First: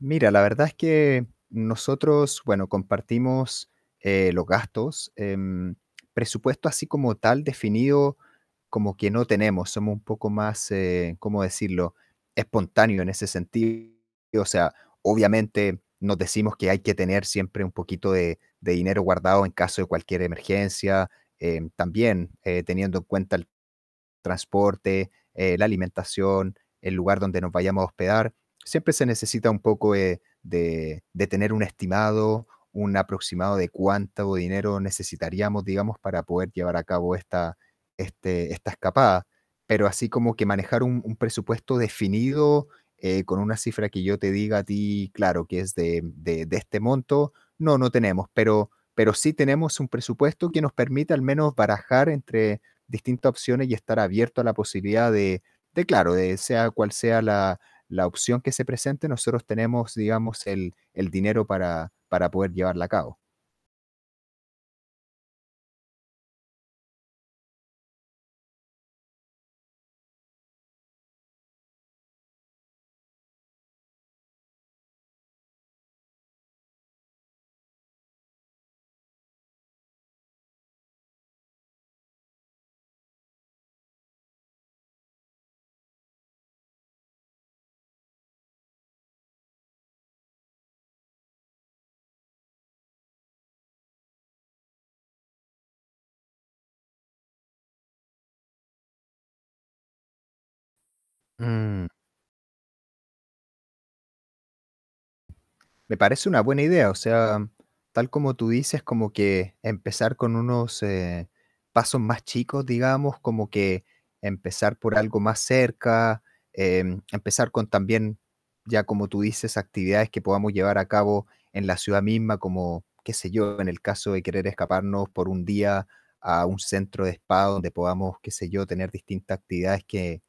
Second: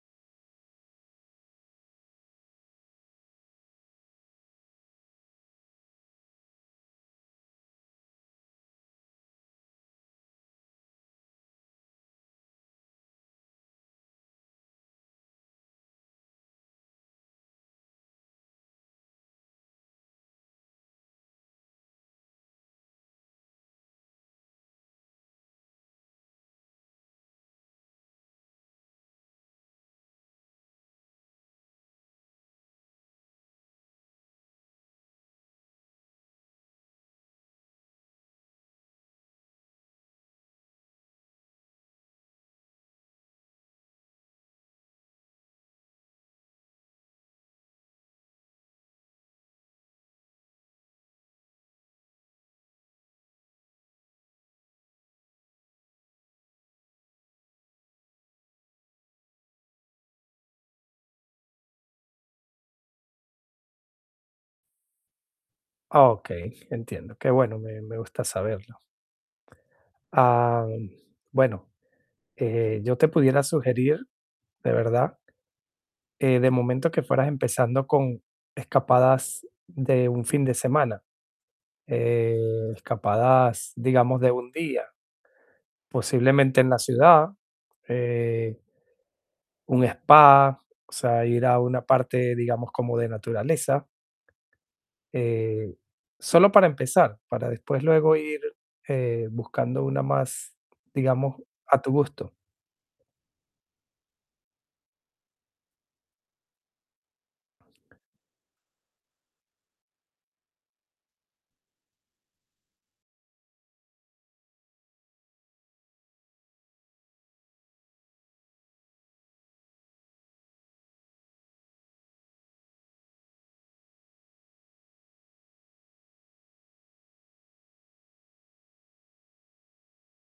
Mira, la verdad es que nosotros, bueno, compartimos, eh, los gastos. Em, presupuesto así como tal definido como que no tenemos, somos un poco más, eh, cómo decirlo, espontáneos en ese sentido. O sea, obviamente nos decimos que hay que tener siempre un poquito de de dinero guardado en caso de cualquier emergencia. Em, también, eh, teniendo en cuenta el transporte, eh, la alimentación, el lugar donde nos vayamos a hospedar, siempre se necesita un poco, eh, de de tener un estimado, un aproximado de cuánto dinero necesitaríamos, digamos, para poder llevar a cabo esta este esta escapada. Pero así como que manejar un un presupuesto definido, eh, con una cifra que yo te diga a ti claro que es de de de este monto, no, no tenemos. Pero pero sí tenemos un presupuesto que nos permite al menos barajar entre distintas opciones y estar abierto a la posibilidad de de claro, de sea cual sea la la opción que se presente, nosotros tenemos, digamos, el el dinero para para poder llevarla a cabo. Okey, entiendo. Qué bueno, me me gusta saberlo. Am, bueno, eh, yo te pudiera sugerir, de verdad eh, de momento que fueras empezando con escapadas de 1 fin de semana, eh, escapadas, digamos, de 1 día posiblemente en la ciudad, eh un spa, o sea, ir a una parte, digamos, como de naturaleza eh, solo para empezar, para después luego ir, eh, buscando una más, digamos, a Mm. tu gusto. Me parece una buena idea. O sea, tal como tú dices, como que empezar con unos, eh, pasos más chicos, digamos, como que empezar por algo más cerca, em, empezar con también, ya como tú dices, actividades que podamos llevar a cabo en la ciudad misma, como qué sé yo, en el caso de querer escaparnos por un día a un centro de spa donde podamos, qué sé yo, tener distintas actividades que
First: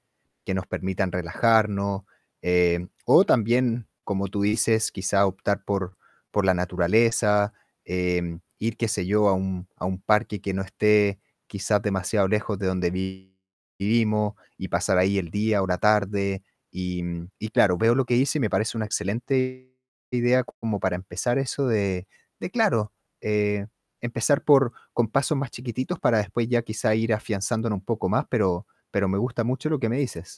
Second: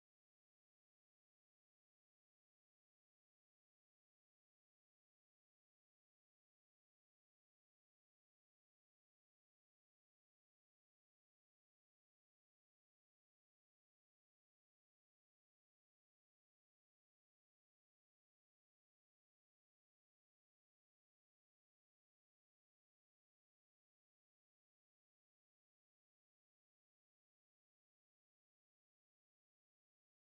que nos permitan relajarnos. Eh, o también, como tú dices, quizá optar por por la naturaleza, em, ir, qué sé yo, a un a un parque que no esté quizás demasiado lejos de donde vi vivimos y pasar ahí el día o la tarde. Y y claro, veo lo que dices y me parece una excelente idea como para empezar eso de de claro, eh, empezar por con pasos más chiquititos para después ya quizá ir afianzándonos un poco más, pero pero me gusta mucho lo que me dices.